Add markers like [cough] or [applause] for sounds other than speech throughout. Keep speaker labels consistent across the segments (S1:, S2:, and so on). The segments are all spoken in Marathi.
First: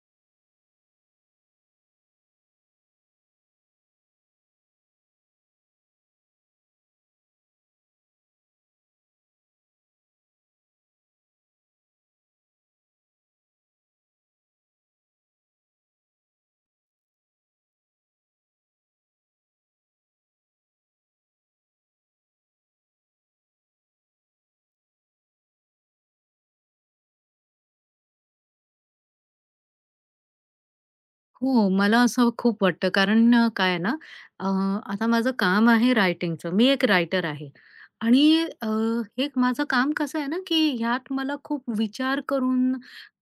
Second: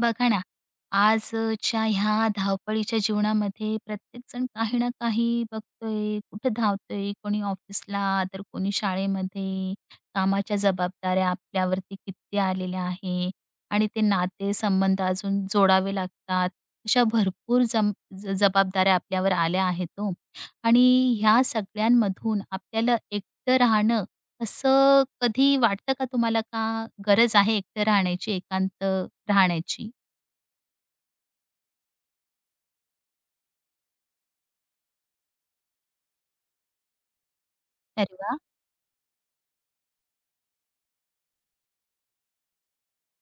S1: बघा ना, आजच्या ह्या धावपळीच्या जीवनामध्ये प्रत्येकजण काही ना काही बघतोय, कुठं धावतोय, कोणी ऑफिसला, तर कोणी शाळेमध्ये. कामाच्या जबाबदाऱ्या आपल्यावरती किती आलेल्या आहे आणि ते नाते-संबंध अजून जोडावे लागतात. अशा भरपूर जम ज जबाबदाऱ्या आपल्यावर आल्या आहेत ओ. आणि ह्या सगळ्यांमधून आपल्याला एकटं राहणं असं कधी वाटतं का तुम्हाला का गरज आहे एकटं राहण्याची, एकांत राहण्याची?
S2: हो, मला असं खूप वाटतं कारण काय आहे ना, अ, आता माझं काम आहे रायटिंगचं. मी एक रायटर आहे
S1: अरे
S2: आणि
S1: वाह!
S2: हे माझं काम कसं आहे ना, की ह्यात मला खूप विचार करून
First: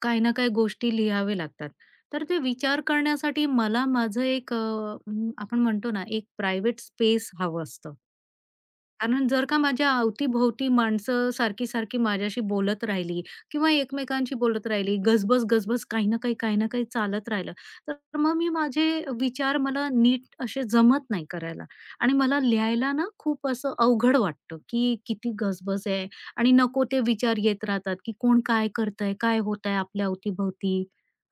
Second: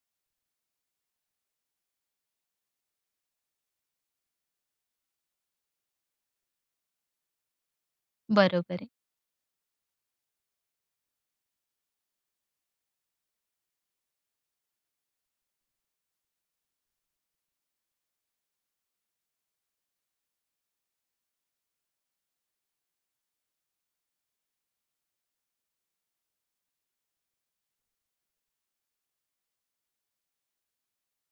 S2: काही ना काही गोष्टी लिहावे लागतात. तर ते विचार करण्यासाठी मला माझं एक आपण म्हणतो ना, एक प्रायव्हेट स्पेस हवं असतं.
S1: बरोबर आहे, हं.
S2: कारण जर का माझ्या अवतीभोवती माणसं सारखी-सारखी माझ्याशी बोलत राहिली किंवा एकमेकांशी बोलत राहिली, गजबज-गजबज काही ना काही, काही ना काही चालत राहिलं, तर मग मी माझे विचार मला नीट असे जमत नाही करायला आणि मला लिहायला ना खूप असं अवघड वाटतं, की किती गजबज आहे आणि नको ते विचार येत राहतात, की कोण काय करतंय? काय होतंय आपल्या अवतीभोवती?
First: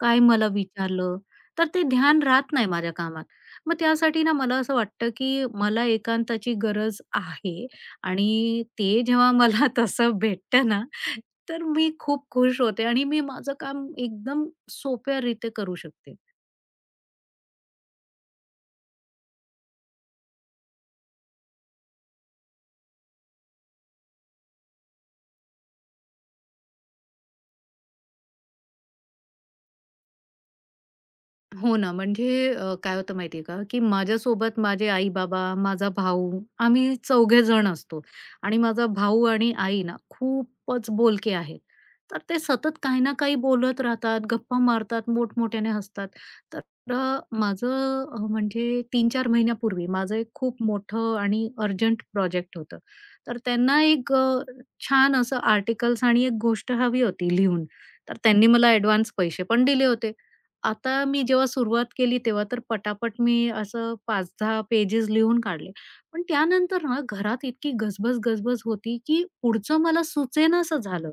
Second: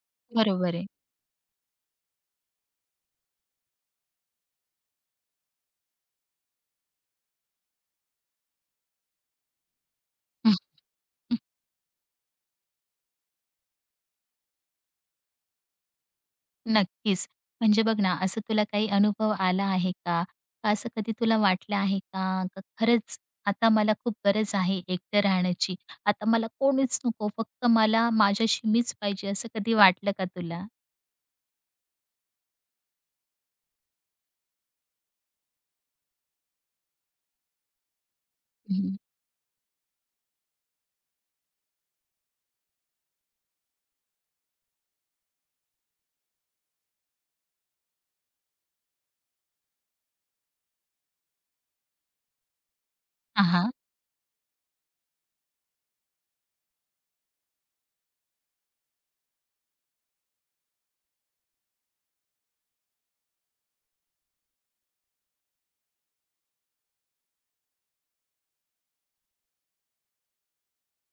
S2: काय मला
S1: बरोबर आहे.
S2: विचारलं? तर ते ध्यान राहत नाही माझ्या कामात. मग त्यासाठी ना मला असं वाटतं, की मला एकांताची गरज आहे आणि ते जेव्हा मला [laughs] तसं भेटतं ना,
S1: [laughs]
S2: तर मी खूप खुश होते आणि मी माझं काम एकदम सोप्या रीते करू शकते.
S1: नक्कीच. म्हणजे बघ ना, असं तुला काही अनुभव आला आहे का? का असं कधी तुला वाटलं आहे का, का खरंच आता मला खूप गरज आहे एकटं राहण्याची. आता मला कोणीच नको, फक्त मला माझ्याशी मीच पाहिजे, असं कधी वाटलं का तुला?
S2: हो ना, म्हणजे काय होतं माहितीये का, की माझ्यासोबत माझे आई-बाबा, माझा भाऊ आम्ही चौघे जण असतो आणि
S1: [laughs]
S2: माझा
S1: हं.
S2: भाऊ आणि आई ना खूपच बोलके आहेत. तर ते सतत काही ना काही बोलत राहतात, गप्पा मारतात, मोठमोठ्याने हसतात. तर माझं म्हणजे 3-4 महिन्यापूर्वी माझं एक खूप मोठं आणि अर्जंट प्रोजेक्ट होतं. तर
S1: हां,
S2: त्यांना एक छान असं आर्टिकल्स आणि एक गोष्ट हवी होती लिहून. तर त्यांनी मला ॲडव्हान्स पैसे पण दिले होते. आता मी जेव्हा सुरुवात केली तेव्हा तर पटापट मी असं 5-10 पेजेस लिहून काढले. पण त्यानंतर ना घरात इतकी गजबज-गजबज होती, की पुढचं मला सुचेनासं झालं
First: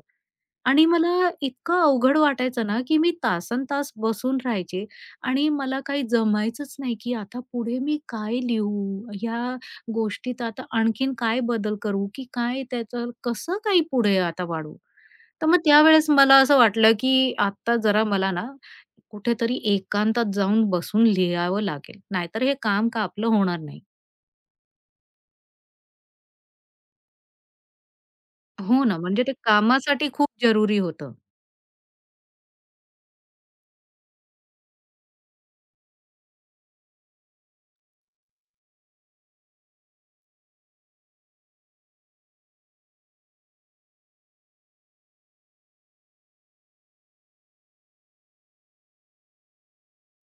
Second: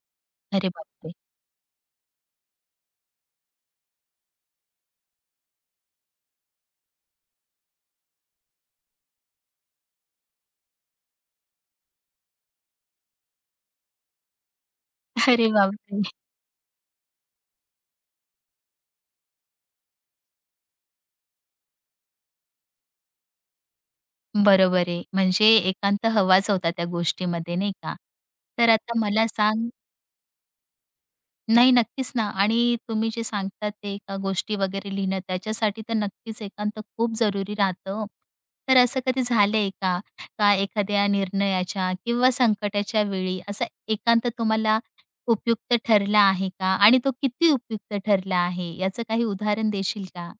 S1: अरे
S2: आणि
S1: बापरे!
S2: मला इतकं अवघड वाटायचं ना, की मी तासंतास बसून राहायचे आणि मला काही जमायचंच नाही, की आता पुढे मी काय लिहू? ह्या गोष्टीत आता आणखीन काय बदल करू? की काय त्याचं कसं काही पुढे आता वाढवू?
S1: [laughs]
S2: तर
S1: अरे
S2: मग
S1: बापरे!
S2: त्यावेळेस मला असं वाटलं, की आता जरा मला ना कुठेतरी एकांतात जाऊन बसून लिहावं लागेल. नाहीतर हे काम का आपलं होणार नाही.
S1: बरोबर आहे. म्हणजे एकांत हवाच होता त्या गोष्टीमध्ये, नाही का? तर
S2: हो ना,
S1: आता
S2: म्हणजे
S1: मला
S2: ते
S1: सांग.
S2: कामासाठी खूप जरुरी होतं.
S1: नाही, नक्कीच ना आणि तुम्ही जे सांगतात ते एका गोष्टी वगैरे लिहिणं, त्याच्यासाठी तर नक्कीच एकांत खूप जरुरी राहतं हो. तर असं कधी झालंय का? का एखाद्या निर्णयाच्या किंवा संकटाच्या वेळी असा एकांत तुम्हाला उपयुक्त ठरला आहे का? आणि तो किती उपयुक्त ठरला आहे? याचं काही उदाहरण देशील का?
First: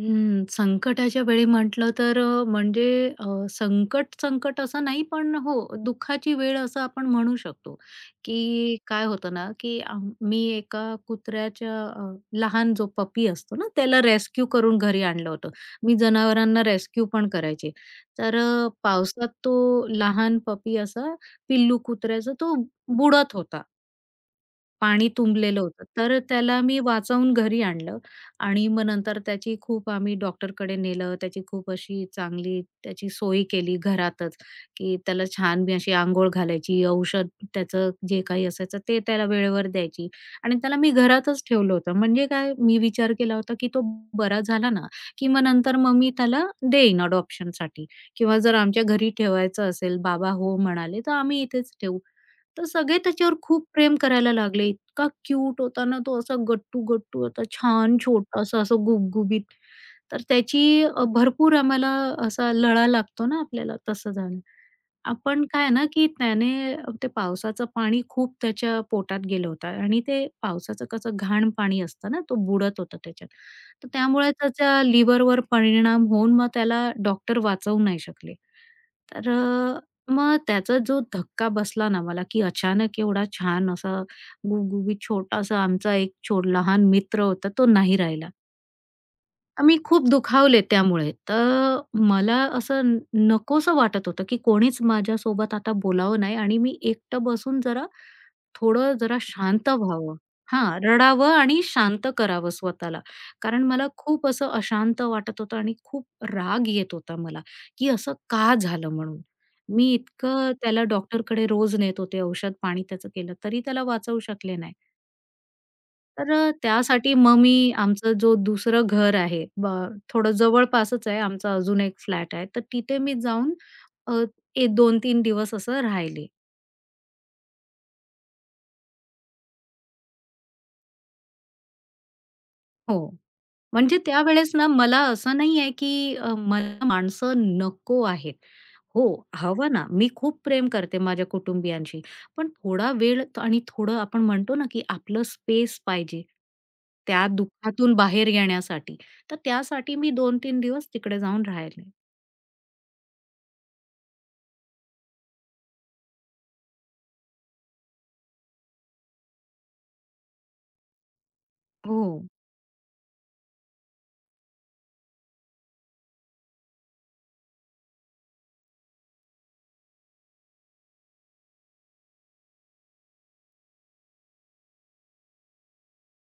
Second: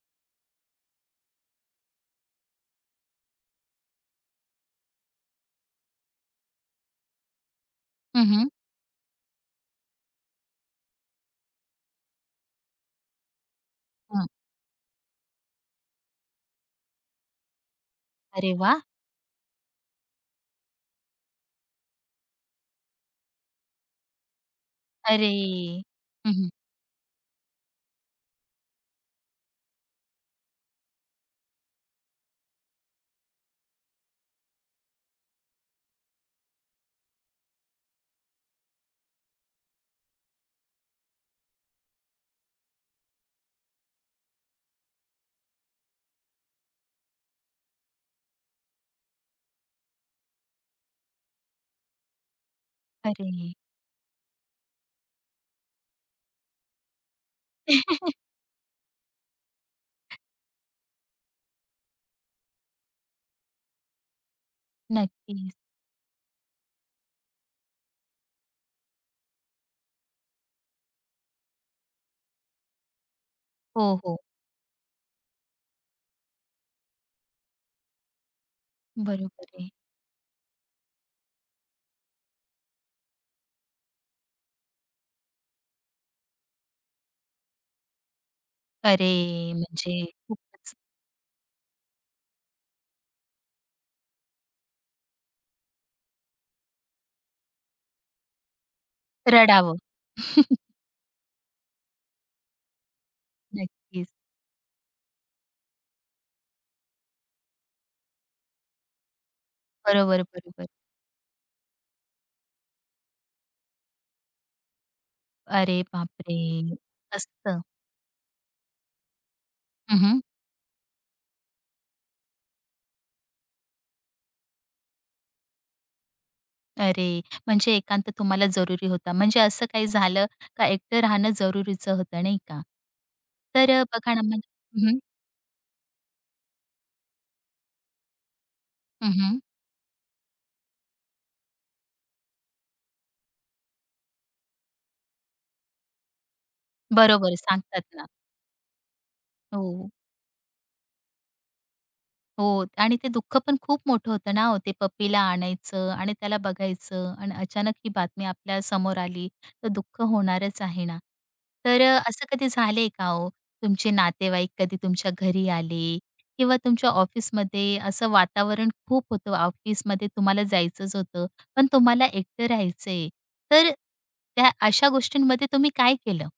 S2: हं, संकटाच्या वेळी म्हटलं तर म्हणजे संकट, संकट असं नाही, पण हो, दुःखाची वेळ असं आपण म्हणू शकतो,
S1: हं, हं.
S2: की काय होतं ना, की मी एका कुत्र्याच्या लहान जो पपी असतो ना, त्याला रेस्क्यू करून घरी आणलं होतं. मी जनावरांना रेस्क्यू पण करायचे. तर
S1: अरे वाह!
S2: पावसात तो लहान पपी असा पिल्लू कुत्र्याचा तो बुडत होता पाणी
S1: अरे!
S2: तुंबलेलं होतं. तर
S1: हं,
S2: त्याला मी वाचवून घरी आणलं आणि मग नंतर त्याची खूप आम्ही डॉक्टरकडे नेलं. त्याची खूप अशी चांगली त्याची सोय केली घरातच, की त्याला छान मी अशी अंघोळ घालायची, औषध त्याचं जे काही असायचं ते त्याला वेळेवर द्यायची आणि त्याला मी घरातच ठेवलं होतं. म्हणजे काय मी विचार केला होता, की तो बरा झाला ना, की मग नंतर मग मी त्याला देईन अडॉप्शनसाठी किंवा जर आमच्या घरी ठेवायचं असेल, बाबा हो म्हणाले, तर आम्ही इथेच ठेवू. तर सगळे
S1: अरे!
S2: त्याच्यावर खूप प्रेम करायला लागले. इतका क्यूट होता ना तो, असा गट्टू-गट्टू होता. छान
S1: [laughs]
S2: छोटासा, असं गुबगुबीत. तर त्याची भरपूर आम्हाला असा लळा लागतो ना आपल्याला, तसं झालं. आपण
S1: नक्कीच.
S2: काय ना, की त्याने ते पावसाचं पाणी खूप त्याच्या पोटात गेलं होतं आणि ते पावसाचं कसं घाण पाणी असतं ना, तो बुडत होता त्याच्यात. तर
S1: हो, हो.
S2: त्यामुळे त्याच्या लिव्हरवर परिणाम होऊन मग त्याला डॉक्टर वाचवू नाही शकले. तर
S1: बरोबर आहे.
S2: मग त्याचा जो धक्का बसला ना मला, की अचानक एवढा छान असा गुबगुबीत छोटासा आमचा एक लहान मित्र होता, तो नाही राहिला.
S1: अरे!
S2: मी
S1: म्हणजे
S2: खूप दुखावले
S1: खूपच.
S2: त्यामुळे. तर मला असं नकोसं वाटत होतं, की कोणीच माझ्यासोबत आता बोलावं नाही आणि मी एकटं बसून जरा थोडं जरा शांत
S1: रडावं.
S2: व्हावं.
S1: [laughs]
S2: हां, रडावं आणि शांत करावं स्वतःला. कारण मला
S1: नक्कीच.
S2: खूप असं अशांत वाटत होतं आणि खूप राग येत होता मला, की असं का झालं म्हणून. मी
S1: बरोबर,
S2: इतकं
S1: बरोबर.
S2: त्याला डॉक्टरकडे रोज नेत होते, औषध पाणी त्याचं केलं, तरी त्याला वाचवू शकले नाही.
S1: अरे
S2: तर
S1: बापरे!
S2: त्यासाठी मग मी
S1: मस्त.
S2: आमचं जो दुसरं घर आहे,
S1: हं,
S2: थोडं जवळपासच आहे, आमचा अजून एक फ्लॅट आहे. तर तिथे मी जाऊन अ, एक 2-3 दिवस असं राहिले.
S1: अरे, म्हणजे एकांत तुम्हाला जरुरी होता. म्हणजे असं काही झालं का एकटं राहणं जरुरीचं होतं, नाही का?
S2: हो.
S1: तर
S2: म्हणजे
S1: बघा ना मग.
S2: त्यावेळेस ना
S1: हं, हं.
S2: मला असं नाही आहे, की मला माणसं नको आहेत. हो,
S1: हं,
S2: हवं ना. मी खूप प्रेम करते माझ्या कुटुंबियांशी. पण थोडा वेळ आणि थोडं आपण म्हणतो ना, की आपलं स्पेस पाहिजे. त्या
S1: बरोबर
S2: दुःखातून
S1: सांगतात ना.
S2: बाहेर येण्यासाठी. तर
S1: हो.
S2: त्यासाठी मी 2-3 दिवस तिकडे जाऊन राहिले.
S1: हो आणि ते दुःख पण खूप मोठं होतं ना हो, ते पप्पीला आणायचं आणि त्याला बघायचं आणि अचानक ही बातमी आपल्या समोर आली तर दुःख होणारच आहे ना. तर
S2: हो.
S1: असं कधी झालंय का हो, तुमचे नातेवाईक कधी तुमच्या घरी आले किंवा तुमच्या ऑफिसमध्ये असं वातावरण खूप होतं, ऑफिसमध्ये तुम्हाला जायचंच होतं, पण तुम्हाला एकटं राहायचंय. तर त्या अशा गोष्टींमध्ये तुम्ही काय केलं?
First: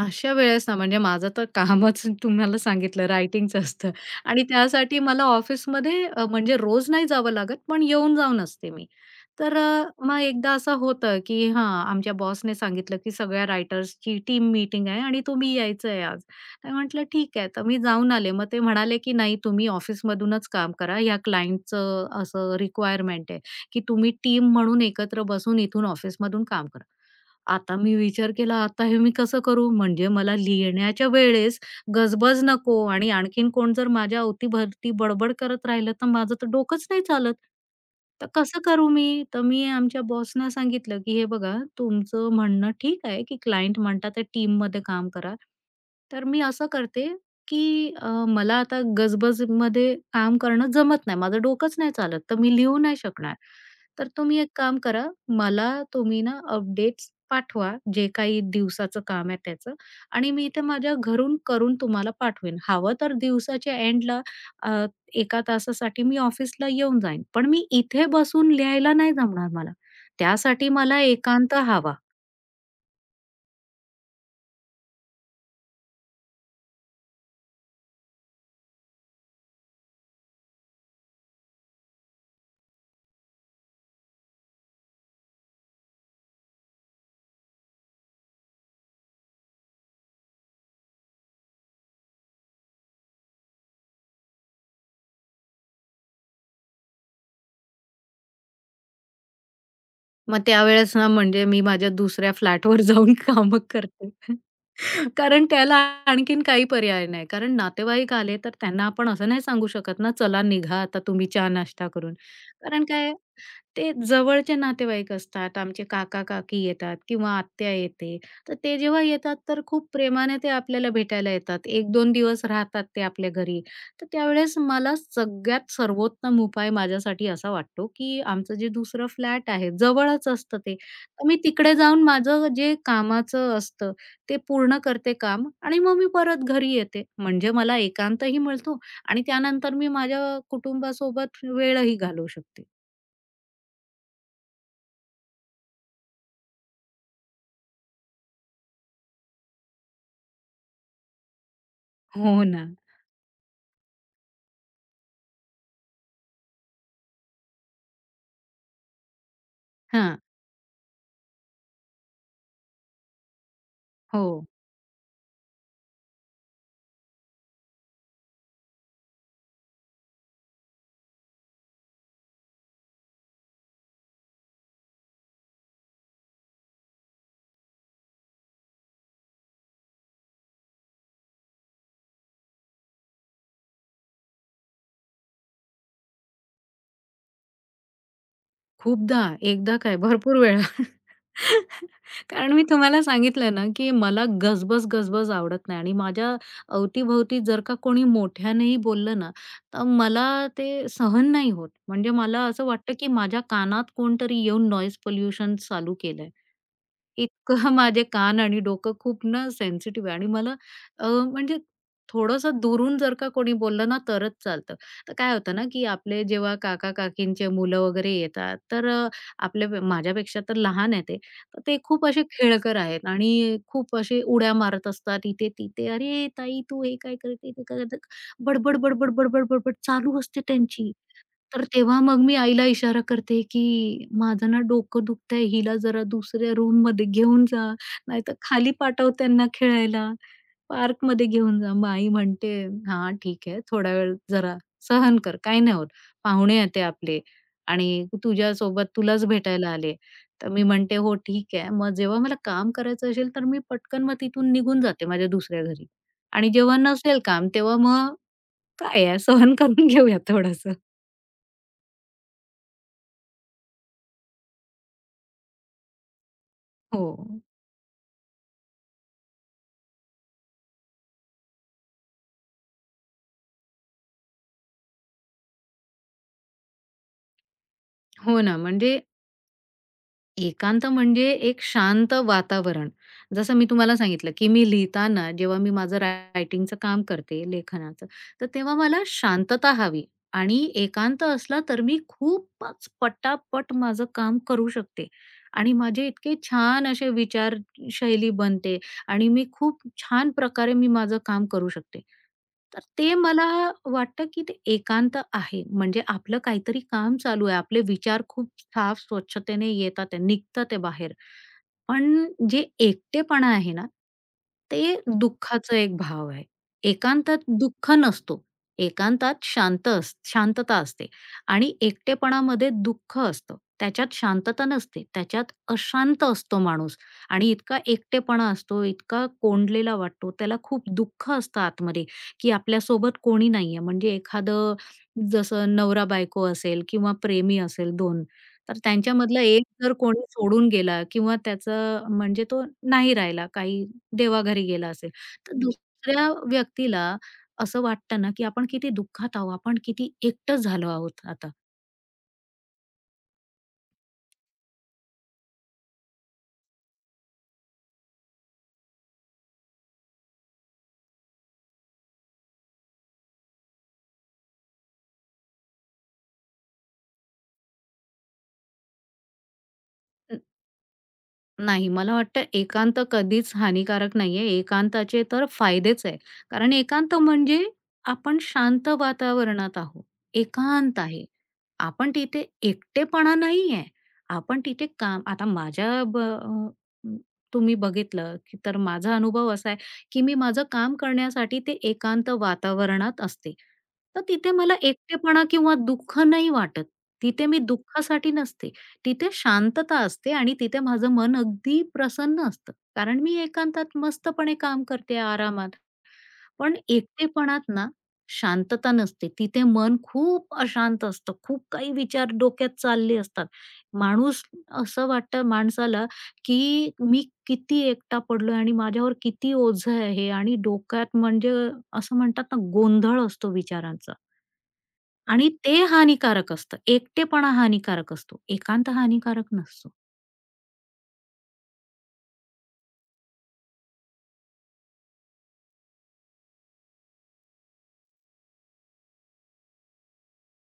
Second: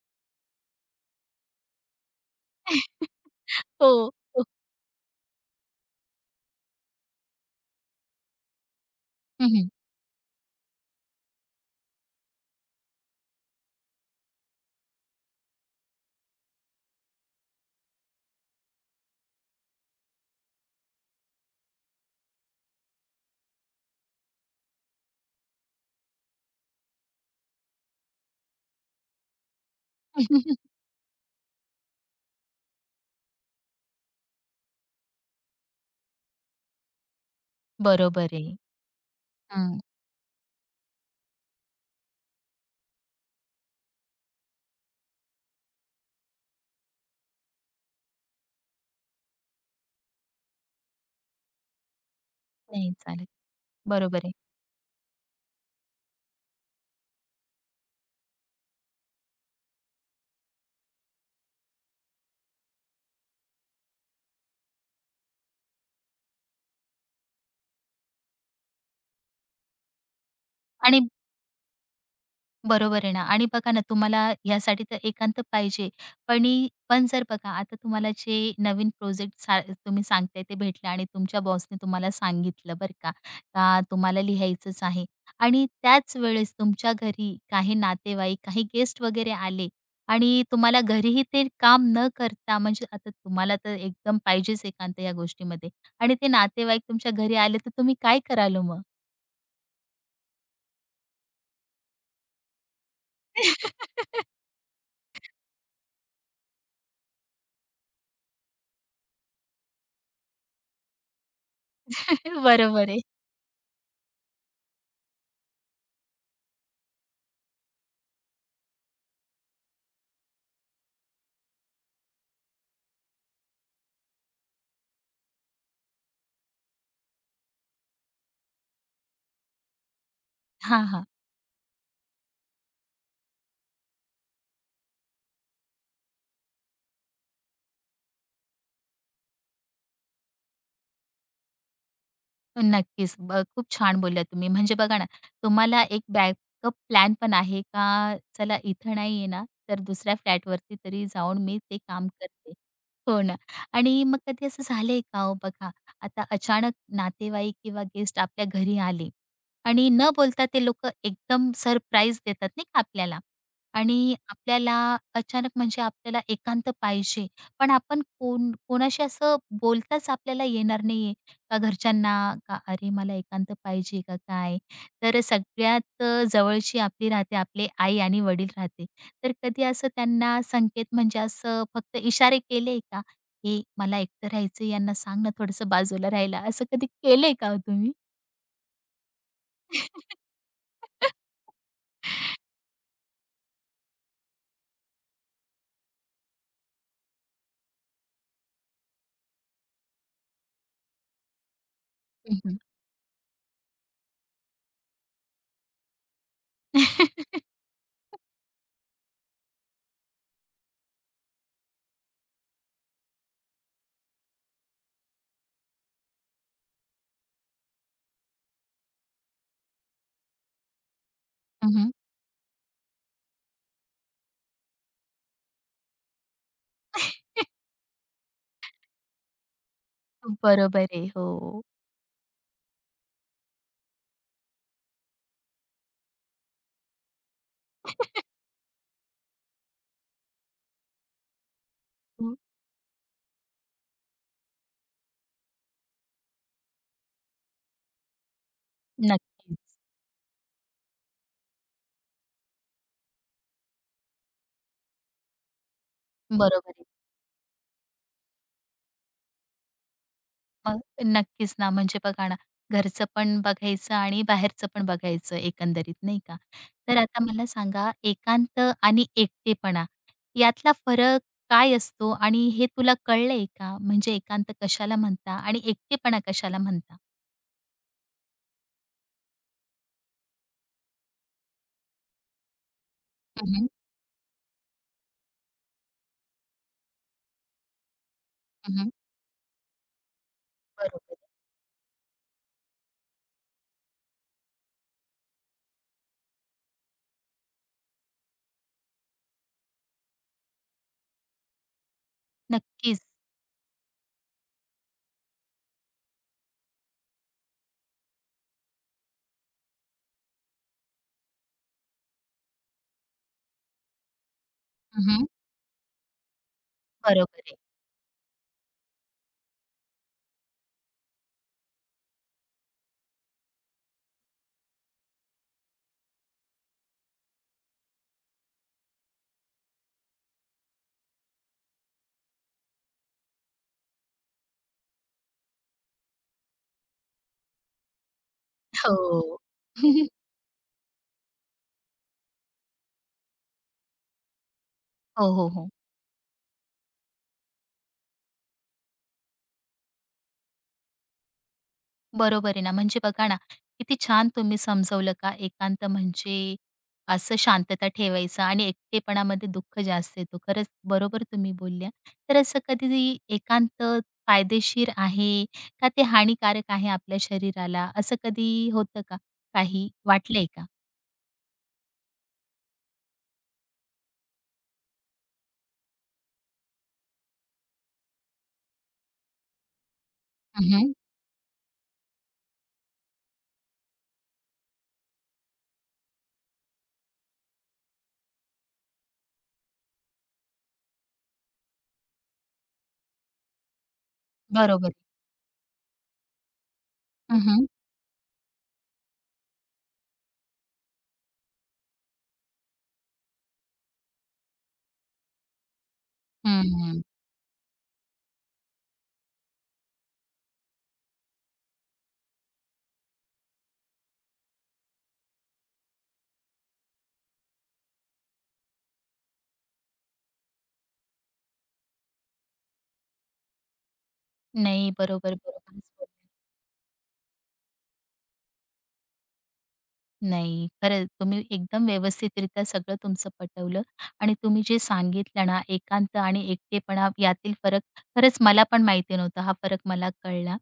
S2: अशा वेळेस ना, म्हणजे माझं तर कामच [laughs] तुम्हाला सांगितलं
S1: [laughs]
S2: रायटिंगचं असतं
S1: हो,
S2: आणि
S1: हो.
S2: त्यासाठी मला ऑफिसमध्ये म्हणजे रोज नाही जावं लागत, पण येऊन-जाऊन असते मी. तर
S1: हं,
S2: मग एकदा असं होतं, की हां, आमच्या बॉसने सांगितलं, की सगळ्या रायटर्सची टीम मीटिंग आहे आणि तुम्ही यायचं आहे आज. तर म्हटलं ठीक आहे. तर मी जाऊन आले. मग ते म्हणाले, की "नाही, तुम्ही ऑफिसमधूनच काम करा. ह्या क्लायंटचं असं रिक्वायरमेंट आहे, की तुम्ही टीम म्हणून एकत्र बसून इथून ऑफिसमधून काम करा." आता मी विचार केला, आता हे मी कसं करू? म्हणजे मला
S1: [laughs]
S2: लिहिण्याच्या वेळेस गजबज नको आणि आणखीन कोण जर माझ्या अवतीभवती बडबड करत राहिलं, तर माझं तर डोकंच नाही चालत. तर
S1: बरोबर आहे.
S2: कसं करू मी? तर मी
S1: हं,
S2: आमच्या बॉसना सांगितलं, की "हे बघा, तुमचं म्हणणं ठीक आहे, की क्लायंट म्हणतात ते टीम टीममध्ये काम करा. तर मी असं करते, की मला आता गजबजमध्ये काम करणं जमत नाही. माझं डोकंच नाही चालत, तर मी लिहू
S1: नाही
S2: नाही
S1: चालत.
S2: शकणार. तर
S1: बरोबर आहे.
S2: तुम्ही एक काम करा, मला तुम्ही ना अपडेट्स पाठवा, जे काही दिवसाचं काम आहे त्याचं. आणि मी ते माझ्या घरून करून तुम्हाला पाठवेन. हवं तर दिवसाच्या एंडला अ, 1 तासासाठी मी ऑफिसला येऊन जाईन. पण मी इथे बसून लिहायला नाही जमणार मला. त्यासाठी
S1: आणि
S2: मला एकांत हवा.
S1: बरोबर आहे ना आणि बघा ना तुम्हाला यासाठी तर एकांत पाहिजे. पण ही पण जर बघा आता तुम्हाला जे नवीन प्रोजेक्ट तुम्ही सांगताय ते भेटलं आणि तुमच्या बॉसने तुम्हाला सांगितलं बरं का, का तुम्हाला लिहायचंच आहे आणि त्याच वेळेस तुमच्या घरी काही नातेवाईक, काही गेस्ट वगैरे आले आणि तुम्हाला घरीही ते काम न करता म्हणजे आता तुम्हाला तर एकदम पाहिजेच एकांत या गोष्टीमध्ये आणि ते नातेवाईक तुमच्या घरी आले तर तुम्ही काय कराल मग?
S2: मग त्यावेळेस ना, म्हणजे मी माझ्या दुसऱ्या फ्लॅटवर जाऊन [laughs] कामं करते.
S1: [laughs]
S2: कारण त्याला आणखीन काही पर्याय नाही. कारण नातेवाईक आले, तर त्यांना आपण असं नाही सांगू शकत ना, "चला निघा आता तुम्ही चहा-नाश्ता करून." कारण
S1: बरोबर आहे.
S2: काय ते जवळचे नातेवाईक असतात. आमचे काका-काकी येतात किंवा आत्या येते. तर ते जेव्हा येतात, तर खूप प्रेमाने ते आपल्याला भेटायला येतात. 1-2 दिवस राहतात ते आपल्या घरी. तर त्यावेळेस मला सगळ्यात सर्वोत्तम उपाय माझ्यासाठी असा वाटतो, की आमचं जे दुसरं फ्लॅट आहे, जवळच असतं ते.
S1: हां, हां.
S2: तर मी तिकडे जाऊन माझं जे कामाचं असतं, ते पूर्ण करते काम आणि मग मी परत घरी येते. म्हणजे मला एकांतही मिळतो आणि त्यानंतर मी माझ्या कुटुंबासोबत वेळही घालवू शकते.
S1: नक्कीच. खूप छान बोलल्या तुम्ही. म्हणजे बघा ना, तुम्हाला एक बॅकअप प्लॅन पण आहे का चला इथं नाही आहे ना, तर दुसऱ्या फ्लॅटवरती तरी जाऊन मी ते काम
S2: हो
S1: करते.
S2: ना.
S1: हो ना. आणि मग कधी असं झालंय का हो बघा, आता अचानक नातेवाईक किंवा गेस्ट आपल्या घरी आले आणि न
S2: हां.
S1: बोलता ते लोकं एकदम सरप्राईज देतात नाही का आपल्याला आणि
S2: हो.
S1: आपल्याला अचानक म्हणजे आपल्याला एकांत पाहिजे. पण आपण कोण कोणाशी असं बोलताच आपल्याला येणार नाहीये. का घरच्यांना का "अरे, मला एकांत पाहिजे का काय?" तर सगळ्यात जवळची आपली राहते, आपले आई आणि वडील राहते. तर कधी असं त्यांना संकेत म्हणजे असं फक्त इशारे केले का? "हे मला एकटं राहायचं आहे, यांना सांग ना थोडंसं बाजूला राहायला." असं कधी केलंय का हो तुम्ही?
S2: खूपदा, एकदा काय भरपूर वेळा.
S1: [laughs]
S2: [laughs] कारण मी तुम्हाला सांगितलं ना, की मला गजबज-गजबज आवडत नाही आणि माझ्या अवती-भोवती जर का कोणी मोठ्यानेही बोललं ना, तर मला ते सहन नाही होत. म्हणजे
S1: हं,
S2: मला
S1: हं.
S2: असं वाटतं, की माझ्या कानात कोणतरी येऊन नॉईज पोल्युशन चालू केलंय.
S1: [laughs]
S2: इतकं माझे कान आणि डोकं खूप ना सेन्सिटिव्ह आहे आणि मला म्हणजे थोडंसं दुरून जर का कोणी बोललं ना तरच चालतं. तर काय होतं ना, की आपले जेव्हा काका-काकींचे मुलं वगैरे येतात, तर आपले माझ्यापेक्षा तर लहान आहे ते. तर ते खूप असे खेळकर आहेत आणि खूप असे उड्या मारत असतात इथे-तिथे. "अरे ताई, तू हे काय करते? ते काय करते?" बडबड, बडबड, बडबड, बडबड चालू असते
S1: बरोबर
S2: त्यांची.
S1: आहे. हो.
S2: तर तेव्हा मग मी आईला इशारा करते, की "माझं ना डोकं दुखतंय, हिला जरा दुसऱ्या रूममध्ये घेऊन जा, नाहीतर खाली पाठव त्यांना खेळायला, पार्कमध्ये घेऊन जा." मग आई
S1: हं.
S2: म्हणते, "हां, ठीक आहे, थोडा वेळ जरा सहन कर, काही नाही होत. पाहुणे येते आपले आणि तुझ्यासोबत तुलाच भेटायला
S1: नक्कीच.
S2: आले." तर मी म्हणते, "हो, ठीक आहे." मग जेव्हा मला काम करायचं असेल, तर मी पटकन मग तिथून निघून जाते माझ्या दुसऱ्या घरी आणि
S1: बरोबर
S2: जेव्हा
S1: आहे.
S2: नसेल काम, तेव्हा मग काय आहे, सहन करून [laughs] घेऊया थोडंसं.
S1: मग नक्कीच ना, म्हणजे बघा ना, घरचं पण बघायचं आणि बाहेरचं पण बघायचं एकंदरीत नाही का? तर
S2: हो.
S1: आता मला सांगा एकांत आणि एकटेपणा यातला फरक काय असतो आणि हे तुला कळलंय का? म्हणजे एकांत कशाला म्हणता आणि एकटेपणा कशाला म्हणता?
S2: हो ना, म्हणजे एकांत म्हणजे एक शांत वातावरण.
S1: हं,
S2: जसं मी
S1: हं.
S2: तुम्हाला सांगितलं, की मी लिहिताना जेव्हा मी माझं रायटिंगचं काम करते, लेखनाचं, तर तेव्हा मला शांतता हवी आणि
S1: बरोबर
S2: एकांत
S1: आहे.
S2: असला तर मी खूपच पटापट माझं काम करू शकते आणि माझे इतके छान असे विचारशैली बनते आणि मी खूप छान प्रकारे मी माझं काम करू शकते. तर
S1: नक्कीच.
S2: ते मला वाटतं, की ते एकांत आहे. म्हणजे आपलं काहीतरी काम चालू आहे. आपले विचार खूप साफ स्वच्छतेने येतात आहे, निघतात आहे बाहेर. पण जे एकटेपणा आहे ना, ते हं.
S1: हं,
S2: दुःखाचा एक भाव आहे. एकांतात
S1: बरोबर आहे.
S2: दुःख नसतो. एकांतात शांत शांतता असते आणि एकटेपणामध्ये दुःख असतं. त्याच्यात शांतता नसते. त्याच्यात अशांत असतो माणूस आणि इतका एकटेपणा असतो, इतका कोंडलेला वाटतो. त्याला खूप दुःख असतं आतमध्ये, की आपल्यासोबत कोणी नाहीये. म्हणजे एखादं जसं नवरा-बायको असेल किंवा प्रेमी असेल 2 तर
S1: हो.
S2: त्यांच्यामधला एक जर कोणी
S1: [laughs]
S2: सोडून गेला किंवा त्याचं म्हणजे तो नाही राहिला, काही देवाघरी गेला असेल,
S1: हो, हो,
S2: तर
S1: हो.
S2: दुसऱ्या व्यक्तीला असं वाटतं ना, की आपण किती दुःखात आहोत, आपण किती एकटं झालो आहोत आता.
S1: बरोबर आहे ना. म्हणजे बघा ना, किती छान तुम्ही समजवलं का एकांत म्हणजे असं शांतता ठेवायचं आणि एकटेपणामध्ये दुःख जास्त येतो. खरंच बरोबर तुम्ही बोलल्या. तर असं कधी एकांत फायदेशीर आहे का ते हानिकारक आहे आपल्या शरीराला? असं कधी होतं का? काही
S2: न
S1: वाटलंय का?
S2: नाही, मला वाटतं एकांत कधीच हानिकारक नाहीये. एकांताचे तर फायदेच आहे. कारण एकांत म्हणजे आपण शांत वातावरणात आहोत,
S1: हं,
S2: एकांत आहे. आपण तिथे एकटेपणा नाहीये. आपण तिथे काम आता माझ्या म, तुम्ही बघितलं, की तर माझा अनुभव असा आहे, की मी माझं काम करण्यासाठी ते एकांत वातावरणात असते. तर तिथे मला
S1: बरोबर.
S2: एकटेपणा किंवा दुःख नाही वाटत.
S1: हं,
S2: तिथे मी
S1: हं.
S2: दुःखासाठी नसते. तिथे शांतता असते आणि तिथे माझं मन अगदी प्रसन्न असतं. कारण मी एकांतात मस्तपणे काम करते आरामात. पण एकटेपणात ना, शांतता नसते. तिथे मन खूप अशांत असतं. खूप काही विचार डोक्यात चालले असतात. माणूस असं वाटतं माणसाला, की मी किती एकटा पडलोय आणि माझ्यावर किती ओझं आहे आणि डोक्यात म्हणजे असं म्हणतात ना, गोंधळ असतो विचारांचा
S1: नाही बरोबर,
S2: आणि ते
S1: बरोबरच.
S2: हानिकारक असतं. एकटेपणा हानिकारक असतो. एकांत हानिकारक नसतो.
S1: नाही, खरंच तुम्ही एकदम व्यवस्थितरित्या सगळं तुमचं पटवलं आणि तुम्ही जे सांगितलं ना, एकांत आणि एकटेपणा यातील फरक खरंच मला पण माहिती नव्हता. हा फरक मला कळला.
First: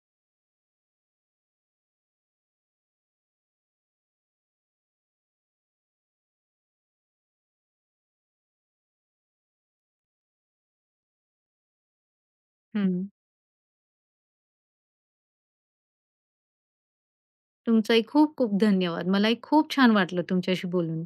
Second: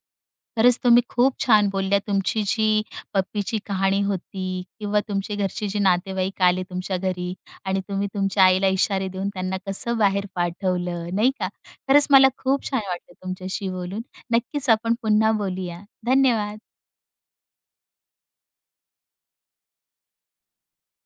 S1: खरंच तुम्ही खूप छान बोलल्या. तुमची जी पप्पीची कहाणी होती किंवा तुमचे घरचे जे नातेवाईक आले तुमच्या घरी आणि तुम्ही तुमच्या आईला इशारे देऊन त्यांना कसं बाहेर पाठवलं, नाही का? खरंच मला खूप छान
S2: हं.
S1: वाटलं तुमच्याशी बोलून. नक्कीच आपण पुन्हा बोलूया. धन्यवाद.
S2: तुमचाही खूप खूप धन्यवाद. मलाही खूप छान वाटलं तुमच्याशी बोलून.